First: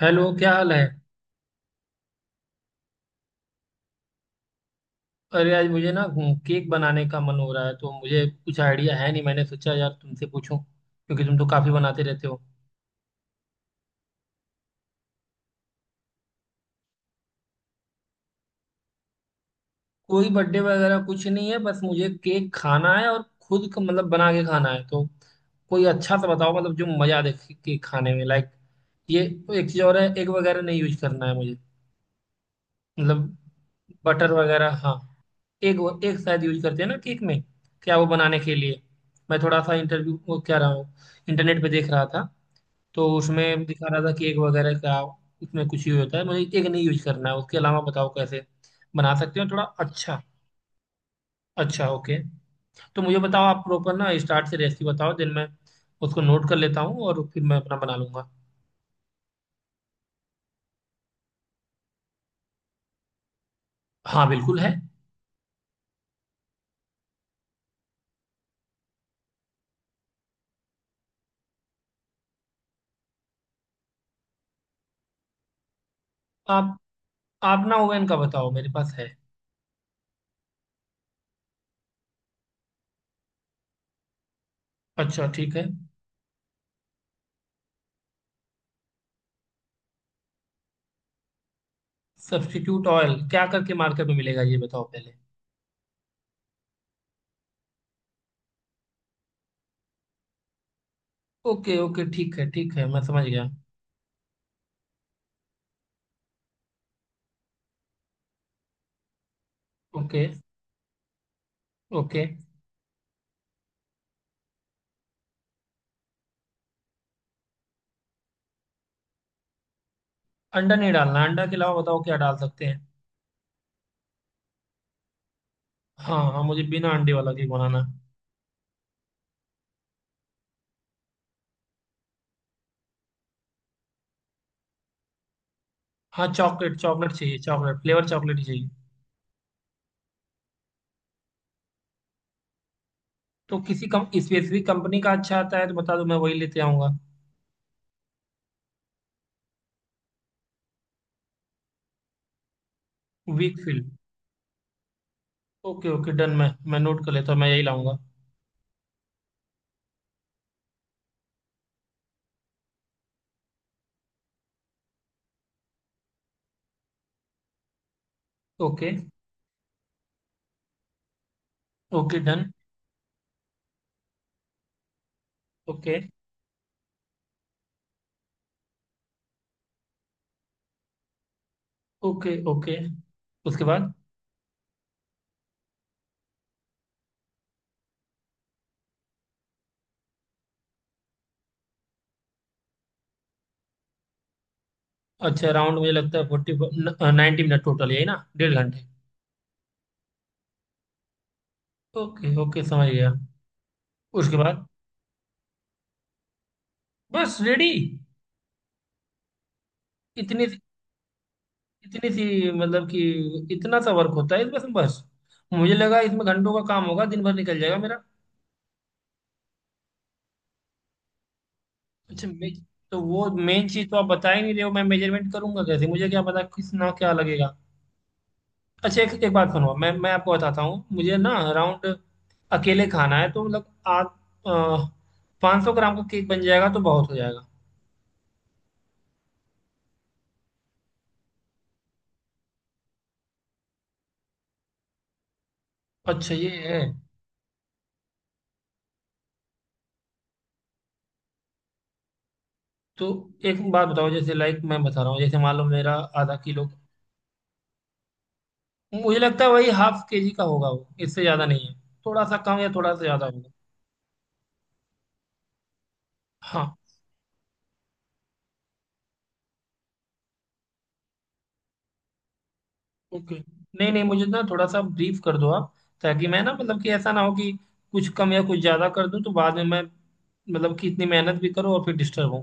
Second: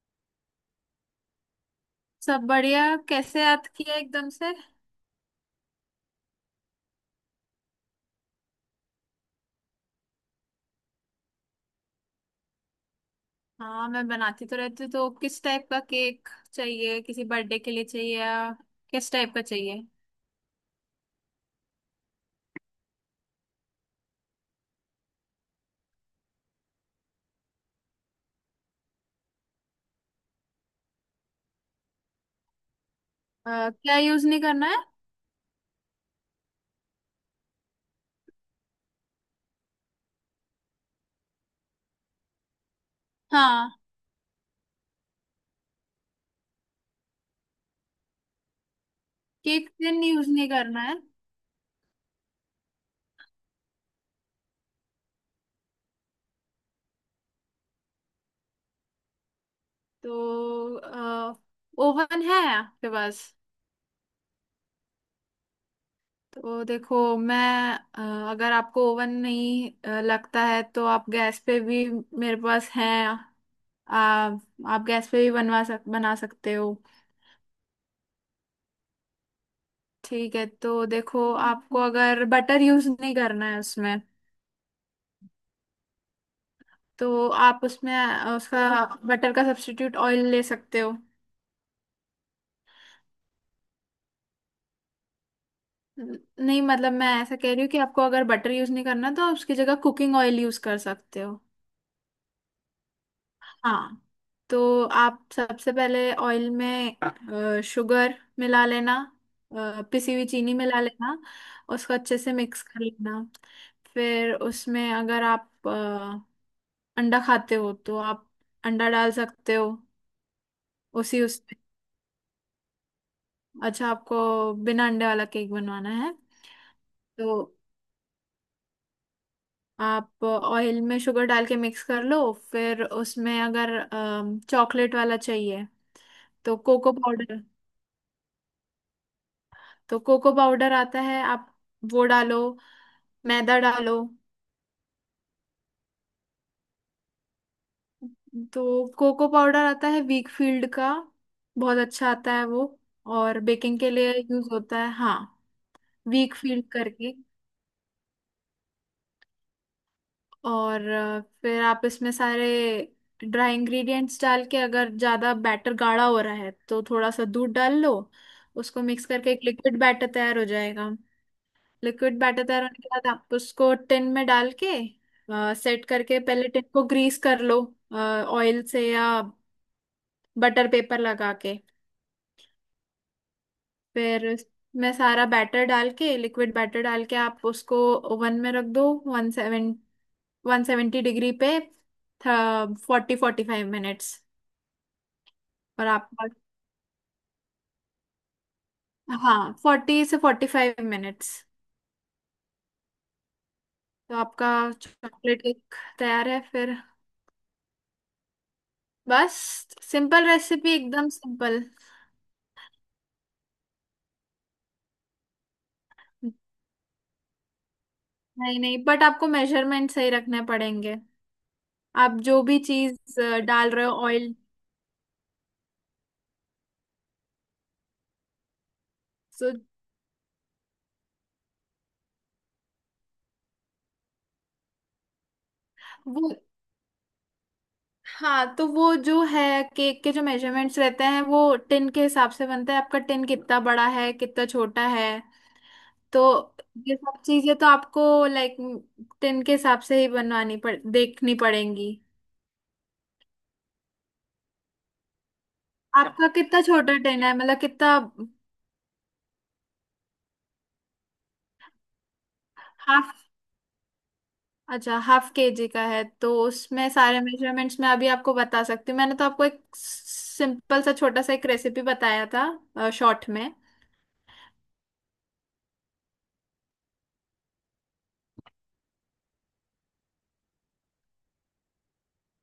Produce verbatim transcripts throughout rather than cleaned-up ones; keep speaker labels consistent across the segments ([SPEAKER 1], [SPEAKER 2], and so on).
[SPEAKER 1] Hello, क्या हाल है।
[SPEAKER 2] सब बढ़िया। कैसे याद किया एकदम से?
[SPEAKER 1] अरे, आज मुझे ना हम्म, केक बनाने का मन हो रहा है, तो मुझे कुछ आइडिया है नहीं, मैंने सोचा यार तुमसे पूछूं क्योंकि तुम तो काफी बनाते रहते हो।
[SPEAKER 2] हाँ, मैं बनाती तो रहती हूँ। तो किस टाइप का केक चाहिए? किसी बर्थडे के लिए चाहिए या? किस टाइप का चाहिए?
[SPEAKER 1] कोई बर्थडे वगैरह कुछ नहीं है, बस मुझे केक खाना है और खुद का मतलब बना के खाना है, तो कोई अच्छा सा बताओ, मतलब जो मजा दे केक खाने में, लाइक, ये एक चीज और है, एग वगैरह नहीं यूज करना है मुझे। मतलब
[SPEAKER 2] अ, क्या यूज
[SPEAKER 1] बटर
[SPEAKER 2] नहीं करना
[SPEAKER 1] वगैरह,
[SPEAKER 2] है?
[SPEAKER 1] हाँ। एग एग शायद यूज करते हैं ना केक में, क्या वो बनाने के लिए। मैं थोड़ा सा इंटरव्यू वो क्या रहा हूँ, इंटरनेट पे देख रहा था, तो उसमें
[SPEAKER 2] हाँ।
[SPEAKER 1] दिखा रहा था केक वगैरह का, उसमें कुछ यूज होता है, मुझे केक नहीं यूज करना है, उसके अलावा बताओ कैसे बना सकते हो थोड़ा
[SPEAKER 2] केक टिन
[SPEAKER 1] अच्छा।
[SPEAKER 2] यूज नहीं करना है?
[SPEAKER 1] अच्छा, ओके। तो मुझे बताओ, आप प्रॉपर ना स्टार्ट से रेसिपी बताओ, दिन मैं उसको नोट कर लेता हूँ और फिर मैं अपना बना लूंगा।
[SPEAKER 2] तो ओवन है आपके पास?
[SPEAKER 1] हाँ, बिल्कुल है।
[SPEAKER 2] तो देखो, मैं अ, अगर आपको ओवन नहीं अ, लगता है तो आप गैस पे भी। मेरे पास है। आप आप गैस पे भी बनवा सक बना सकते हो।
[SPEAKER 1] आप आप ना ओवन का बताओ, मेरे पास है।
[SPEAKER 2] ठीक है। तो देखो, आपको अगर बटर यूज नहीं करना है उसमें,
[SPEAKER 1] अच्छा, ठीक है।
[SPEAKER 2] तो आप उसमें अ, उसका बटर का सब्स्टिट्यूट ऑयल ले सकते हो।
[SPEAKER 1] सब्स्टिट्यूट ऑयल क्या करके मार्केट में मिलेगा, ये बताओ पहले।
[SPEAKER 2] न- नहीं, मतलब मैं ऐसा कह रही हूँ कि आपको अगर बटर यूज नहीं करना, तो आप उसकी जगह कुकिंग ऑयल यूज कर सकते हो।
[SPEAKER 1] ओके, ओके, ठीक है, ठीक है, मैं समझ गया।
[SPEAKER 2] हाँ। तो आप सबसे पहले ऑयल में अ, शुगर मिला लेना, अ, पिसी
[SPEAKER 1] ओके,
[SPEAKER 2] हुई चीनी मिला लेना। उसको अच्छे
[SPEAKER 1] ओके।
[SPEAKER 2] से मिक्स कर लेना। फिर उसमें अगर आप अंडा खाते हो तो आप अंडा डाल सकते हो।
[SPEAKER 1] अंडा नहीं
[SPEAKER 2] उसी
[SPEAKER 1] डालना, अंडा के
[SPEAKER 2] उसमें
[SPEAKER 1] अलावा बताओ क्या डाल सकते हैं।
[SPEAKER 2] अच्छा, आपको बिना अंडे वाला केक बनवाना है।
[SPEAKER 1] हाँ, हाँ, मुझे बिना अंडे
[SPEAKER 2] तो
[SPEAKER 1] वाला केक बनाना है।
[SPEAKER 2] आप ऑयल में शुगर डाल के मिक्स कर लो, फिर उसमें अगर चॉकलेट वाला चाहिए
[SPEAKER 1] हाँ,
[SPEAKER 2] तो
[SPEAKER 1] चॉकलेट,
[SPEAKER 2] कोको
[SPEAKER 1] चॉकलेट चाहिए,
[SPEAKER 2] पाउडर।
[SPEAKER 1] चॉकलेट फ्लेवर, चॉकलेट ही चाहिए।
[SPEAKER 2] तो कोको पाउडर आता है, आप वो डालो, मैदा
[SPEAKER 1] तो किसी
[SPEAKER 2] डालो।
[SPEAKER 1] कम स्पेसिफिक कंपनी का अच्छा आता है तो बता दो, मैं वही लेते आऊँगा।
[SPEAKER 2] तो कोको पाउडर आता है वीक फील्ड का, बहुत अच्छा आता है वो, और बेकिंग
[SPEAKER 1] वीकफील्ड।
[SPEAKER 2] के लिए यूज होता है। हाँ,
[SPEAKER 1] ओके, ओके, डन।
[SPEAKER 2] वीक
[SPEAKER 1] मैं
[SPEAKER 2] फील्ड
[SPEAKER 1] मैं नोट कर
[SPEAKER 2] करके।
[SPEAKER 1] लेता हूँ, मैं यही लाऊंगा।
[SPEAKER 2] और अ, फिर आप इसमें सारे ड्राई इंग्रेडिएंट्स डाल के अगर ज़्यादा बैटर गाढ़ा हो रहा है तो थोड़ा सा दूध डाल लो। उसको
[SPEAKER 1] ओके,
[SPEAKER 2] मिक्स करके एक लिक्विड बैटर तैयार हो जाएगा।
[SPEAKER 1] Okay,
[SPEAKER 2] liquid batter
[SPEAKER 1] done.
[SPEAKER 2] तैयार होने के बाद आप उसको टिन में डाल के सेट
[SPEAKER 1] ओके,
[SPEAKER 2] करके, पहले टिन को ग्रीस कर लो ऑयल से या बटर पेपर लगा के।
[SPEAKER 1] Okay, okay. उसके बाद
[SPEAKER 2] फिर मैं सारा बैटर डाल के, लिक्विड बैटर डाल के, आप उसको ओवन में रख दो, one seven one seventy degree पे, फोर्टी फोर्टी फाइव मिनट्स।
[SPEAKER 1] अच्छा, राउंड
[SPEAKER 2] और
[SPEAKER 1] मुझे लगता
[SPEAKER 2] आपका,
[SPEAKER 1] है फोर्टी, नाइन्टी मिनट टोटल, यही ना, डेढ़ घंटे।
[SPEAKER 2] हाँ, फोर्टी से forty five minutes.
[SPEAKER 1] Okay, okay, समझ गया।
[SPEAKER 2] तो
[SPEAKER 1] उसके
[SPEAKER 2] आपका
[SPEAKER 1] बाद
[SPEAKER 2] चॉकलेट केक तैयार है फिर।
[SPEAKER 1] बस रेडी।
[SPEAKER 2] बस, सिंपल
[SPEAKER 1] इतनी,
[SPEAKER 2] रेसिपी, एकदम सिंपल।
[SPEAKER 1] इतनी सी, मतलब कि इतना सा वर्क होता है इसमें बस। मुझे लगा इसमें घंटों का काम होगा, दिन भर निकल जाएगा मेरा।
[SPEAKER 2] नहीं नहीं, बट आपको मेजरमेंट सही रखने पड़ेंगे। आप
[SPEAKER 1] अच्छा,
[SPEAKER 2] जो
[SPEAKER 1] मे
[SPEAKER 2] भी
[SPEAKER 1] तो
[SPEAKER 2] चीज
[SPEAKER 1] वो मेन
[SPEAKER 2] डाल रहे
[SPEAKER 1] चीज
[SPEAKER 2] हो
[SPEAKER 1] तो आप बता
[SPEAKER 2] ऑयल,
[SPEAKER 1] ही नहीं रहे हो, मैं मेजरमेंट करूंगा कैसे, मुझे क्या पता किस ना क्या लगेगा। अच्छा, एक एक बात
[SPEAKER 2] तो
[SPEAKER 1] सुनो, मैं मैं आपको बताता हूँ। मुझे ना अराउंड अकेले खाना है, तो मतलब आप, पाँच सौ ग्राम का केक
[SPEAKER 2] वो,
[SPEAKER 1] बन जाएगा तो बहुत हो जाएगा।
[SPEAKER 2] हाँ, तो वो जो है, केक के जो मेजरमेंट्स रहते हैं वो टिन के हिसाब से बनता है। आपका टिन कितना बड़ा है, कितना छोटा है।
[SPEAKER 1] अच्छा, ये
[SPEAKER 2] तो
[SPEAKER 1] है।
[SPEAKER 2] ये सब चीजें तो आपको लाइक टिन के हिसाब से ही बनवानी पड़ देखनी पड़ेंगी।
[SPEAKER 1] तो एक बात बताओ, जैसे लाइक मैं बता रहा हूँ, जैसे मान लो मेरा
[SPEAKER 2] आपका
[SPEAKER 1] आधा
[SPEAKER 2] कितना
[SPEAKER 1] किलो,
[SPEAKER 2] छोटा टेन है, मतलब कितना?
[SPEAKER 1] मुझे लगता है वही हाफ के जी का होगा, वो इससे ज्यादा नहीं है, थोड़ा सा कम या थोड़ा सा
[SPEAKER 2] हाफ?
[SPEAKER 1] ज्यादा होगा।
[SPEAKER 2] अच्छा, हाफ केजी का है, तो
[SPEAKER 1] हाँ,
[SPEAKER 2] उसमें सारे मेजरमेंट्स मैं अभी आपको बता सकती हूँ। मैंने तो आपको एक सिंपल सा छोटा सा एक रेसिपी बताया था शॉर्ट
[SPEAKER 1] ओके।
[SPEAKER 2] में।
[SPEAKER 1] नहीं, नहीं, मुझे ना थोड़ा सा ब्रीफ कर दो आप, ताकि मैं ना, मतलब कि ऐसा ना हो कि कुछ कम या कुछ ज्यादा कर दूं, तो बाद में मैं, मतलब कि इतनी मेहनत भी करूं और फिर डिस्टर्ब हूं।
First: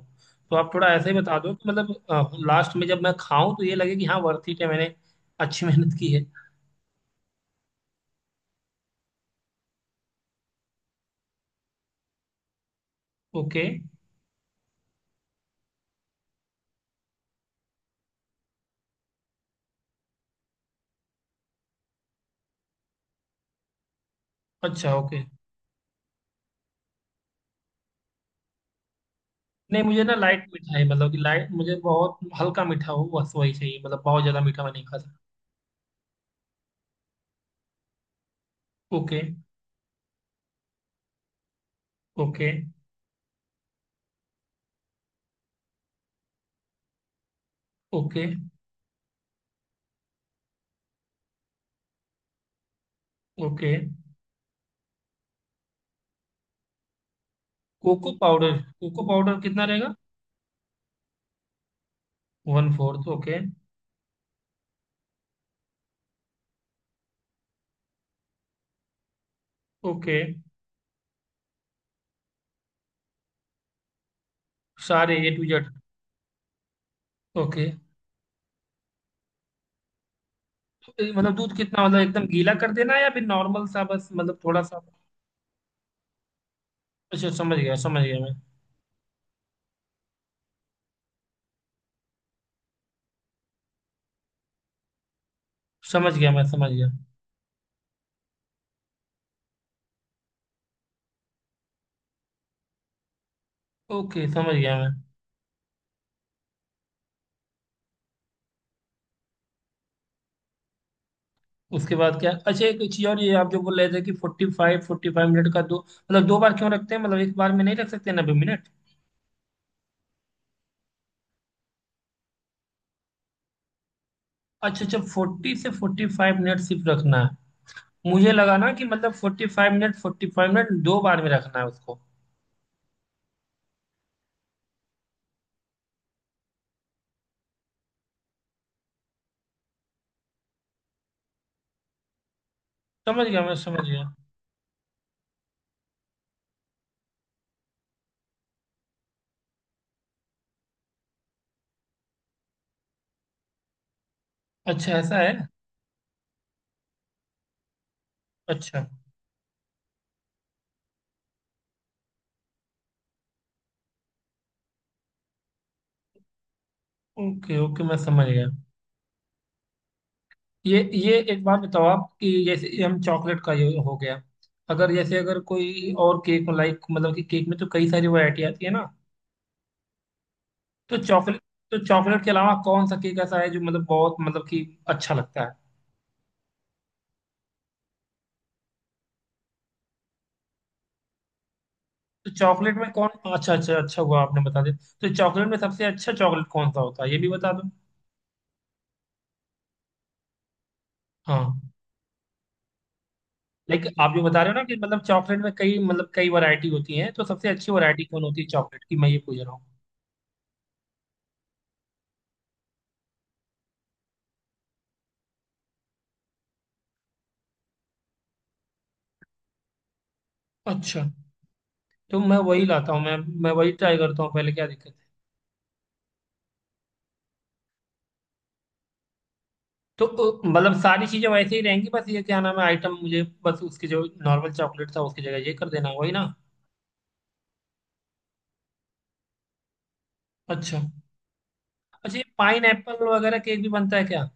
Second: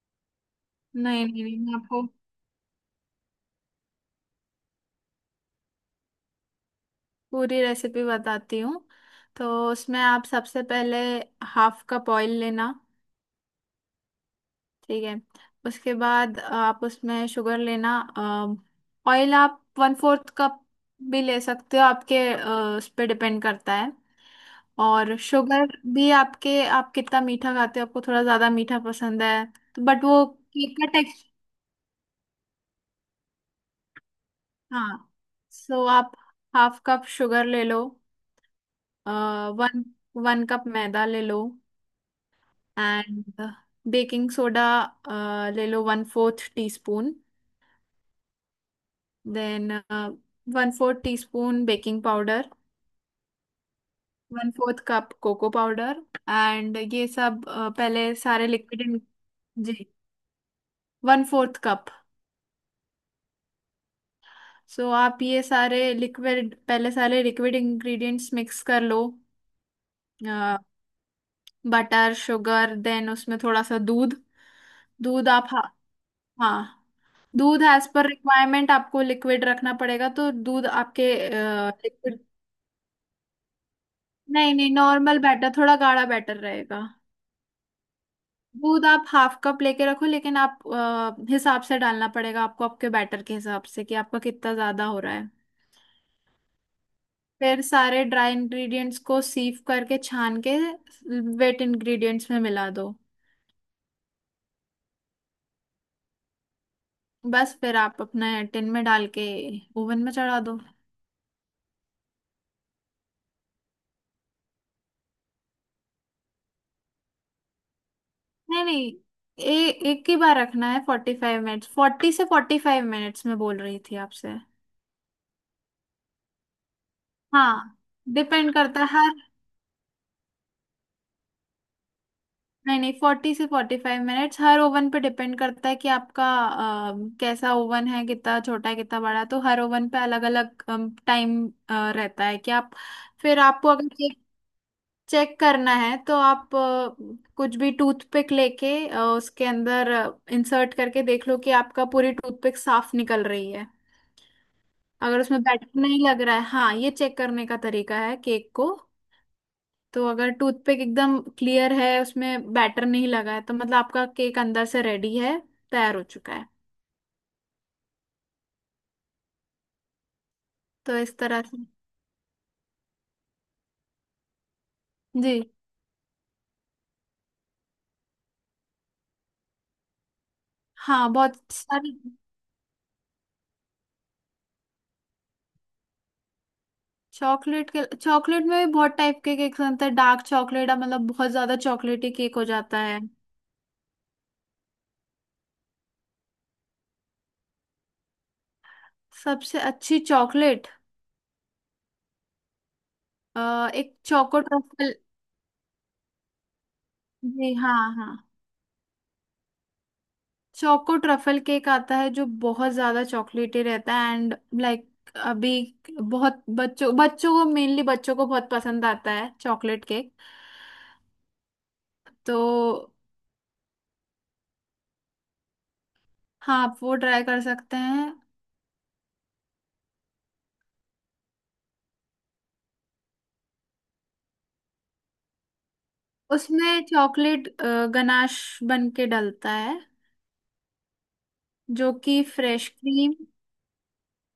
[SPEAKER 1] तो आप थोड़ा ऐसे ही
[SPEAKER 2] नहीं
[SPEAKER 1] बता
[SPEAKER 2] नहीं
[SPEAKER 1] दो
[SPEAKER 2] नहीं
[SPEAKER 1] कि
[SPEAKER 2] मैं आपको
[SPEAKER 1] मतलब लास्ट में जब मैं खाऊं तो ये लगे कि हाँ, वर्थ इट है, मैंने अच्छी मेहनत की है।
[SPEAKER 2] पूरी रेसिपी बताती हूँ। तो उसमें आप सबसे पहले हाफ कप ऑयल लेना।
[SPEAKER 1] ओके।
[SPEAKER 2] ठीक है? उसके बाद आप उसमें शुगर लेना। ऑयल आप वन फोर्थ कप भी ले सकते हो, आपके अ, उस पर डिपेंड करता है।
[SPEAKER 1] अच्छा,
[SPEAKER 2] और
[SPEAKER 1] ओके।
[SPEAKER 2] शुगर भी आपके, आप कितना मीठा खाते हो, आपको थोड़ा ज्यादा मीठा पसंद है तो,
[SPEAKER 1] नहीं, मुझे
[SPEAKER 2] बट
[SPEAKER 1] ना
[SPEAKER 2] वो
[SPEAKER 1] लाइट
[SPEAKER 2] केक
[SPEAKER 1] मीठा है,
[SPEAKER 2] का
[SPEAKER 1] मतलब कि
[SPEAKER 2] टेक्सचर।
[SPEAKER 1] लाइट, मुझे बहुत हल्का मीठा हो बस, वही चाहिए, मतलब बहुत ज्यादा मीठा मैं नहीं खा
[SPEAKER 2] हाँ,
[SPEAKER 1] सकता।
[SPEAKER 2] सो आप हाफ कप शुगर ले लो।
[SPEAKER 1] ओके,
[SPEAKER 2] वन वन कप मैदा ले लो।
[SPEAKER 1] ओके,
[SPEAKER 2] एंड बेकिंग सोडा ले लो one fourth teaspoon.
[SPEAKER 1] Okay,
[SPEAKER 2] then one fourth teaspoon baking powder.
[SPEAKER 1] Okay.
[SPEAKER 2] One fourth cup cocoa powder. And ये सब अ, पहले
[SPEAKER 1] कोको
[SPEAKER 2] सारे
[SPEAKER 1] पाउडर,
[SPEAKER 2] लिक्विड।
[SPEAKER 1] कोको पाउडर कितना
[SPEAKER 2] जी,
[SPEAKER 1] रहेगा।
[SPEAKER 2] One fourth cup.
[SPEAKER 1] One fourth, okay.
[SPEAKER 2] So आप ये सारे लिक्विड, पहले सारे लिक्विड इंग्रेडिएंट्स मिक्स कर लो,
[SPEAKER 1] ओके,
[SPEAKER 2] बटर शुगर, देन उसमें थोड़ा सा दूध।
[SPEAKER 1] सारे
[SPEAKER 2] दूध
[SPEAKER 1] ए टू
[SPEAKER 2] आप, हाँ,
[SPEAKER 1] जेड।
[SPEAKER 2] हाँ, दूध
[SPEAKER 1] ओके, तो
[SPEAKER 2] एज पर रिक्वायरमेंट, आपको लिक्विड रखना पड़ेगा तो दूध आपके
[SPEAKER 1] ए, मतलब दूध कितना, मतलब
[SPEAKER 2] लिक्विड,
[SPEAKER 1] एकदम गीला कर देना है या फिर नॉर्मल सा बस, मतलब
[SPEAKER 2] नहीं
[SPEAKER 1] थोड़ा
[SPEAKER 2] नहीं,
[SPEAKER 1] सा।
[SPEAKER 2] नॉर्मल बैटर, थोड़ा गाढ़ा बैटर रहेगा।
[SPEAKER 1] अच्छा, समझ गया, समझ गया मैं।
[SPEAKER 2] दूध आप हाफ कप लेके रखो, लेकिन आप अ, हिसाब से डालना पड़ेगा आपको, आपके बैटर के हिसाब से कि आपका कितना ज्यादा हो रहा है।
[SPEAKER 1] समझ गया, मैं समझ गया।
[SPEAKER 2] फिर सारे ड्राई इंग्रेडिएंट्स को सीव करके, छान के, वेट इंग्रेडिएंट्स में मिला दो।
[SPEAKER 1] ओके, समझ गया मैं।
[SPEAKER 2] बस, फिर आप अपने टिन में डाल के ओवन में चढ़ा दो।
[SPEAKER 1] उसके बाद क्या? अच्छा, एक चीज और, ये आप जो बोल रहे थे कि forty five, forty five minute का दो, मतलब दो बार क्यों रखते हैं, मतलब एक बार में नहीं रख सकते नब्बे
[SPEAKER 2] नहीं
[SPEAKER 1] मिनट
[SPEAKER 2] नहीं, ए, एक ही बार रखना है। फोर्टी फाइव मिनट्स, फोर्टी से फोर्टी फाइव मिनट्स में बोल रही थी आपसे।
[SPEAKER 1] अच्छा, अच्छा, फोर्टी से फोर्टी फाइव मिनट सिर्फ रखना है।
[SPEAKER 2] हाँ,
[SPEAKER 1] मुझे
[SPEAKER 2] डिपेंड
[SPEAKER 1] लगा ना
[SPEAKER 2] करता
[SPEAKER 1] कि
[SPEAKER 2] है
[SPEAKER 1] मतलब
[SPEAKER 2] हर,
[SPEAKER 1] forty five minute, forty five minute दो बार में रखना है उसको।
[SPEAKER 2] नहीं नहीं, फोर्टी से फोर्टी फाइव मिनट्स हर ओवन पे डिपेंड करता है कि आपका अ, कैसा ओवन है, कितना छोटा है, कितना बड़ा है, तो हर ओवन पे अलग अलग टाइम रहता है कि आप।
[SPEAKER 1] समझ
[SPEAKER 2] फिर
[SPEAKER 1] गया, मैं
[SPEAKER 2] आपको
[SPEAKER 1] समझ
[SPEAKER 2] अगर
[SPEAKER 1] गया।
[SPEAKER 2] चेक करना है तो आप अ, कुछ भी टूथपिक लेके अ, उसके अंदर इंसर्ट करके देख लो कि आपका पूरी टूथपिक साफ निकल रही है।
[SPEAKER 1] अच्छा, ऐसा
[SPEAKER 2] अगर
[SPEAKER 1] है।
[SPEAKER 2] उसमें बैटर नहीं लग रहा है, हाँ, ये चेक करने का तरीका है केक को।
[SPEAKER 1] अच्छा।
[SPEAKER 2] तो अगर टूथपिक एकदम क्लियर है, उसमें बैटर नहीं लगा है, तो मतलब आपका केक अंदर से रेडी है, तैयार हो चुका है।
[SPEAKER 1] ओके, ओके, मैं समझ गया। ये
[SPEAKER 2] तो
[SPEAKER 1] ये
[SPEAKER 2] इस तरह
[SPEAKER 1] एक
[SPEAKER 2] से।
[SPEAKER 1] बात बताओ आप, कि जैसे ये हम, चॉकलेट का ये हो गया, अगर जैसे
[SPEAKER 2] जी
[SPEAKER 1] अगर कोई और केक, लाइक, मतलब कि केक में तो कई सारी वैरायटी आती है ना, तो
[SPEAKER 2] हाँ, बहुत
[SPEAKER 1] चॉकलेट, तो
[SPEAKER 2] सारी।
[SPEAKER 1] चॉकलेट के अलावा कौन सा केक ऐसा है जो मतलब बहुत, मतलब कि अच्छा लगता है।
[SPEAKER 2] चॉकलेट के, चॉकलेट में भी बहुत टाइप के केक्स बनते हैं। डार्क चॉकलेट, मतलब बहुत ज्यादा चॉकलेटी
[SPEAKER 1] तो
[SPEAKER 2] केक हो
[SPEAKER 1] चॉकलेट
[SPEAKER 2] जाता
[SPEAKER 1] में
[SPEAKER 2] है।
[SPEAKER 1] कौन, अच्छा, अच्छा, अच्छा हुआ आपने बता दिया। तो चॉकलेट में सबसे अच्छा चॉकलेट कौन सा होता है, ये भी बता दो।
[SPEAKER 2] सबसे अच्छी चॉकलेट
[SPEAKER 1] हाँ,
[SPEAKER 2] अ,
[SPEAKER 1] लाइक
[SPEAKER 2] एक
[SPEAKER 1] आप जो
[SPEAKER 2] चोको
[SPEAKER 1] बता रहे हो ना कि
[SPEAKER 2] ट्रफल।
[SPEAKER 1] मतलब चॉकलेट में कई, मतलब कई वैरायटी होती है, तो सबसे
[SPEAKER 2] जी
[SPEAKER 1] अच्छी
[SPEAKER 2] हाँ,
[SPEAKER 1] वैरायटी
[SPEAKER 2] हाँ,
[SPEAKER 1] कौन होती है चॉकलेट की, मैं ये पूछ रहा हूँ।
[SPEAKER 2] चोको ट्रफल केक आता है जो बहुत ज्यादा चॉकलेटी रहता है, एंड लाइक अभी बहुत बच्चों बच्चों को मेनली बच्चों को बहुत पसंद आता है चॉकलेट केक।
[SPEAKER 1] अच्छा, तो मैं
[SPEAKER 2] तो
[SPEAKER 1] वही लाता हूँ, मैं मैं वही ट्राई करता हूँ पहले, क्या दिक्कत है।
[SPEAKER 2] हाँ, आप वो ट्राई कर सकते हैं।
[SPEAKER 1] तो अ, मतलब सारी चीजें वैसे ही रहेंगी, बस ये क्या नाम है आइटम, मुझे बस उसके जो नॉर्मल चॉकलेट था उसकी जगह ये कर देना, वही ना।
[SPEAKER 2] उसमें चॉकलेट गनाश बन के डलता है,
[SPEAKER 1] अच्छा।
[SPEAKER 2] जो
[SPEAKER 1] अच्छा,
[SPEAKER 2] कि
[SPEAKER 1] ये पाइन
[SPEAKER 2] फ्रेश
[SPEAKER 1] एप्पल
[SPEAKER 2] क्रीम।
[SPEAKER 1] वगैरह केक भी बनता है क्या?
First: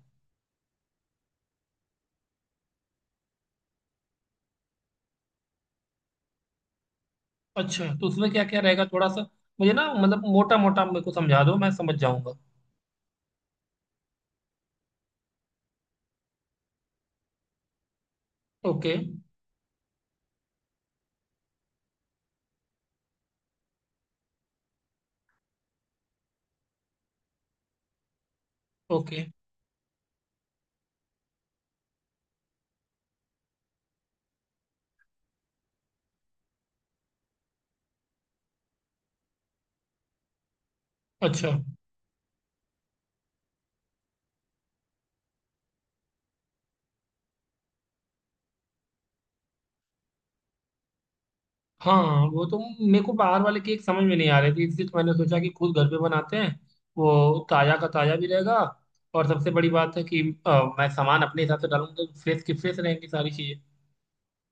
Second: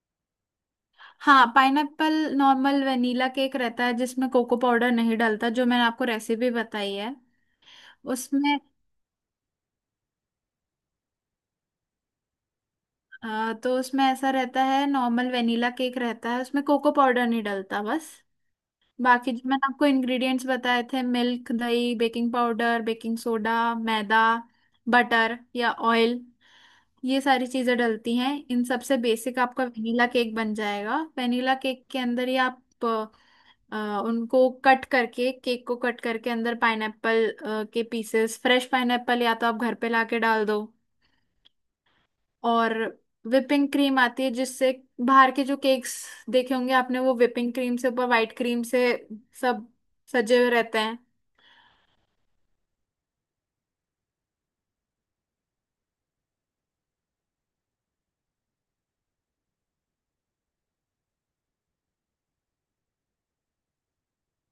[SPEAKER 2] हाँ, पाइनएप्पल नॉर्मल वनीला केक रहता है जिसमें कोको पाउडर नहीं डलता, जो मैंने आपको रेसिपी बताई है
[SPEAKER 1] अच्छा, तो उसमें क्या
[SPEAKER 2] उसमें।
[SPEAKER 1] क्या रहेगा थोड़ा सा, मुझे ना मतलब मोटा मोटा मेरे को समझा दो, मैं समझ जाऊंगा।
[SPEAKER 2] आ, तो उसमें ऐसा रहता है, नॉर्मल वेनिला केक रहता है, उसमें कोको पाउडर नहीं डलता बस।
[SPEAKER 1] ओके,
[SPEAKER 2] बाकी जो मैंने आपको इंग्रेडिएंट्स बताए थे — मिल्क, दही, बेकिंग पाउडर, बेकिंग सोडा, मैदा, बटर या ऑयल — ये सारी चीजें डलती हैं। इन सबसे
[SPEAKER 1] ओके,
[SPEAKER 2] बेसिक आपका वेनिला केक बन जाएगा। वेनिला केक के अंदर ही आप आ, उनको कट करके, केक को कट करके, अंदर पाइनएप्पल के पीसेस, फ्रेश पाइनएप्पल या तो आप घर पे लाके डाल दो।
[SPEAKER 1] अच्छा।
[SPEAKER 2] और whipping क्रीम आती है जिससे, बाहर के जो केक्स देखे होंगे आपने, वो whipping क्रीम से, ऊपर व्हाइट क्रीम से सब सजे हुए रहते हैं।
[SPEAKER 1] हाँ, वो तो, मेरे को बाहर वाले केक समझ में नहीं आ रहे थे, इसलिए तो मैंने सोचा कि खुद घर पे बनाते हैं। वो ताजा का ताजा भी रहेगा, और सबसे बड़ी बात है कि अ, मैं सामान अपने हिसाब से डालूंगा तो फ्रेश की फ्रेश रहेंगी सारी चीजें।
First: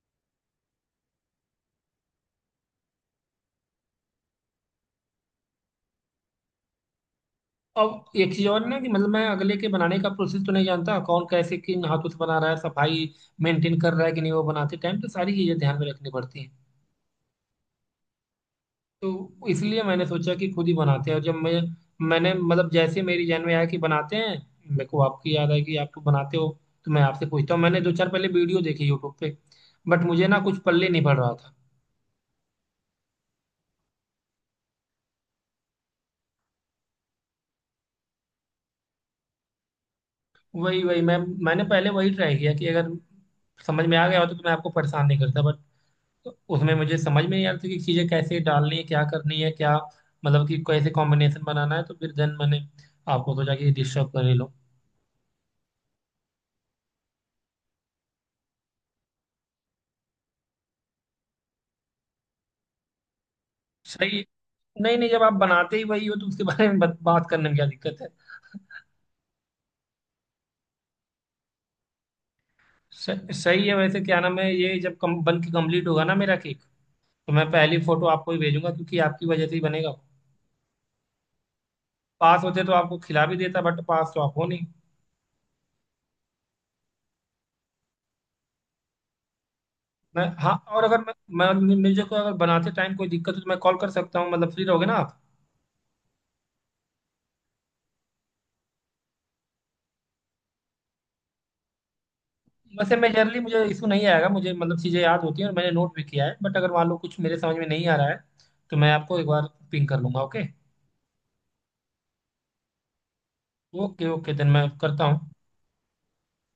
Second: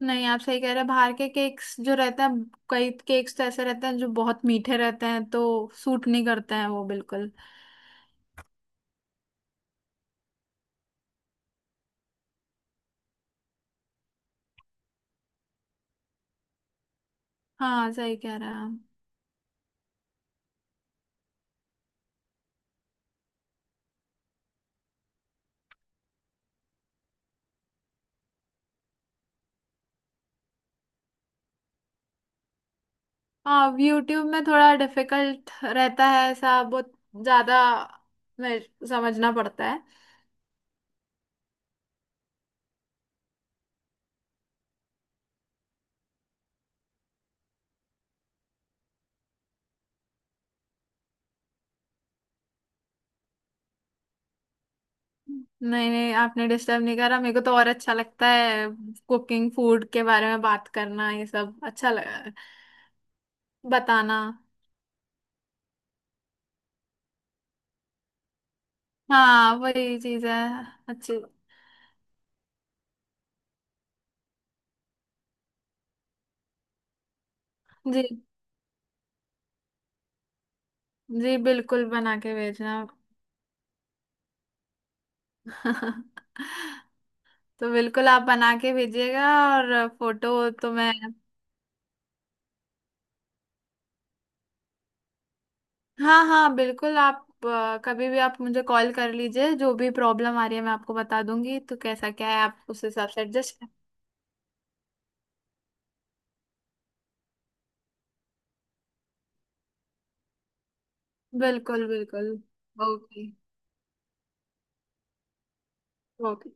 [SPEAKER 2] नहीं, आप सही कह रहे हैं, बाहर के केक्स जो रहते हैं, कई केक्स तो ऐसे रहते हैं जो बहुत मीठे रहते हैं तो सूट नहीं करते हैं वो बिल्कुल।
[SPEAKER 1] अब एक चीज और ना, कि मतलब मैं अगले के बनाने का प्रोसेस तो नहीं जानता, कौन कैसे किन हाथों से बना रहा है, सफाई मेंटेन कर रहा है कि नहीं, वो बनाते टाइम तो सारी चीजें ध्यान में रखनी पड़ती हैं।
[SPEAKER 2] हाँ, सही कह रहे हैं आप।
[SPEAKER 1] तो इसलिए मैंने सोचा कि खुद ही बनाते हैं, और जब मैं मैंने मतलब जैसे मेरी जहन में आया कि बनाते हैं, मेरे को आपकी याद आई कि आप तो बनाते हो, तो मैं आपसे पूछता हूँ। मैंने दो चार पहले वीडियो देखी यूट्यूब पे, बट मुझे ना कुछ पल्ले नहीं पड़ रहा था।
[SPEAKER 2] हाँ, यूट्यूब में थोड़ा डिफिकल्ट रहता है, ऐसा बहुत ज्यादा, मैं, समझना पड़ता है।
[SPEAKER 1] वही वही, मैं मैंने पहले वही ट्राई किया कि अगर समझ में आ गया हो तो मैं आपको परेशान नहीं करता, बट उसमें मुझे समझ में नहीं आ रही थी कि चीज़ें कैसे डालनी है, क्या करनी है, क्या, मतलब कि कैसे कॉम्बिनेशन बनाना है, तो फिर देन मैंने आपको सोचा कि डिस्टर्ब कर ही लो।
[SPEAKER 2] नहीं नहीं, आपने डिस्टर्ब नहीं करा, मेरे को तो और अच्छा लगता है कुकिंग फूड के बारे में बात करना। ये सब अच्छा लगा बताना।
[SPEAKER 1] सही। नहीं, नहीं, जब आप बनाते ही वही हो तो उसके बारे में बत, बात करने में क्या दिक्कत है।
[SPEAKER 2] हाँ, वही चीज है, अच्छी।
[SPEAKER 1] स- सही है। वैसे क्या नाम है, ये जब कम, बन के कंप्लीट होगा ना मेरा केक, तो मैं पहली
[SPEAKER 2] जी
[SPEAKER 1] फोटो आपको ही भेजूंगा, क्योंकि आपकी वजह से ही बनेगा।
[SPEAKER 2] जी, बिल्कुल बना के
[SPEAKER 1] पास होते तो
[SPEAKER 2] भेजना।
[SPEAKER 1] आपको खिला भी देता, बट पास तो आप हो नहीं।
[SPEAKER 2] तो बिल्कुल आप बना के भेजिएगा, और
[SPEAKER 1] मैं,
[SPEAKER 2] फोटो
[SPEAKER 1] हाँ,
[SPEAKER 2] तो
[SPEAKER 1] और
[SPEAKER 2] मैं,
[SPEAKER 1] अगर मैं, मैं मुझे को अगर बनाते टाइम कोई दिक्कत हो तो मैं कॉल कर सकता हूँ, मतलब फ्री रहोगे ना आप?
[SPEAKER 2] हाँ। हाँ बिल्कुल, आप अ, कभी भी आप मुझे कॉल कर लीजिए, जो भी प्रॉब्लम आ रही है मैं आपको बता दूंगी, तो कैसा क्या है आप उस
[SPEAKER 1] वैसे
[SPEAKER 2] हिसाब से
[SPEAKER 1] मेजरली मुझे
[SPEAKER 2] एडजस्ट।
[SPEAKER 1] इशू नहीं आएगा मुझे, मतलब चीज़ें याद होती हैं और मैंने नोट भी किया है, बट अगर मान लो कुछ मेरे समझ में नहीं आ रहा है, तो मैं आपको एक बार पिंग कर लूंगा, ओके।
[SPEAKER 2] बिल्कुल बिल्कुल। ओके
[SPEAKER 1] ओके, ओके, देन मैं करता हूँ।
[SPEAKER 2] ओके।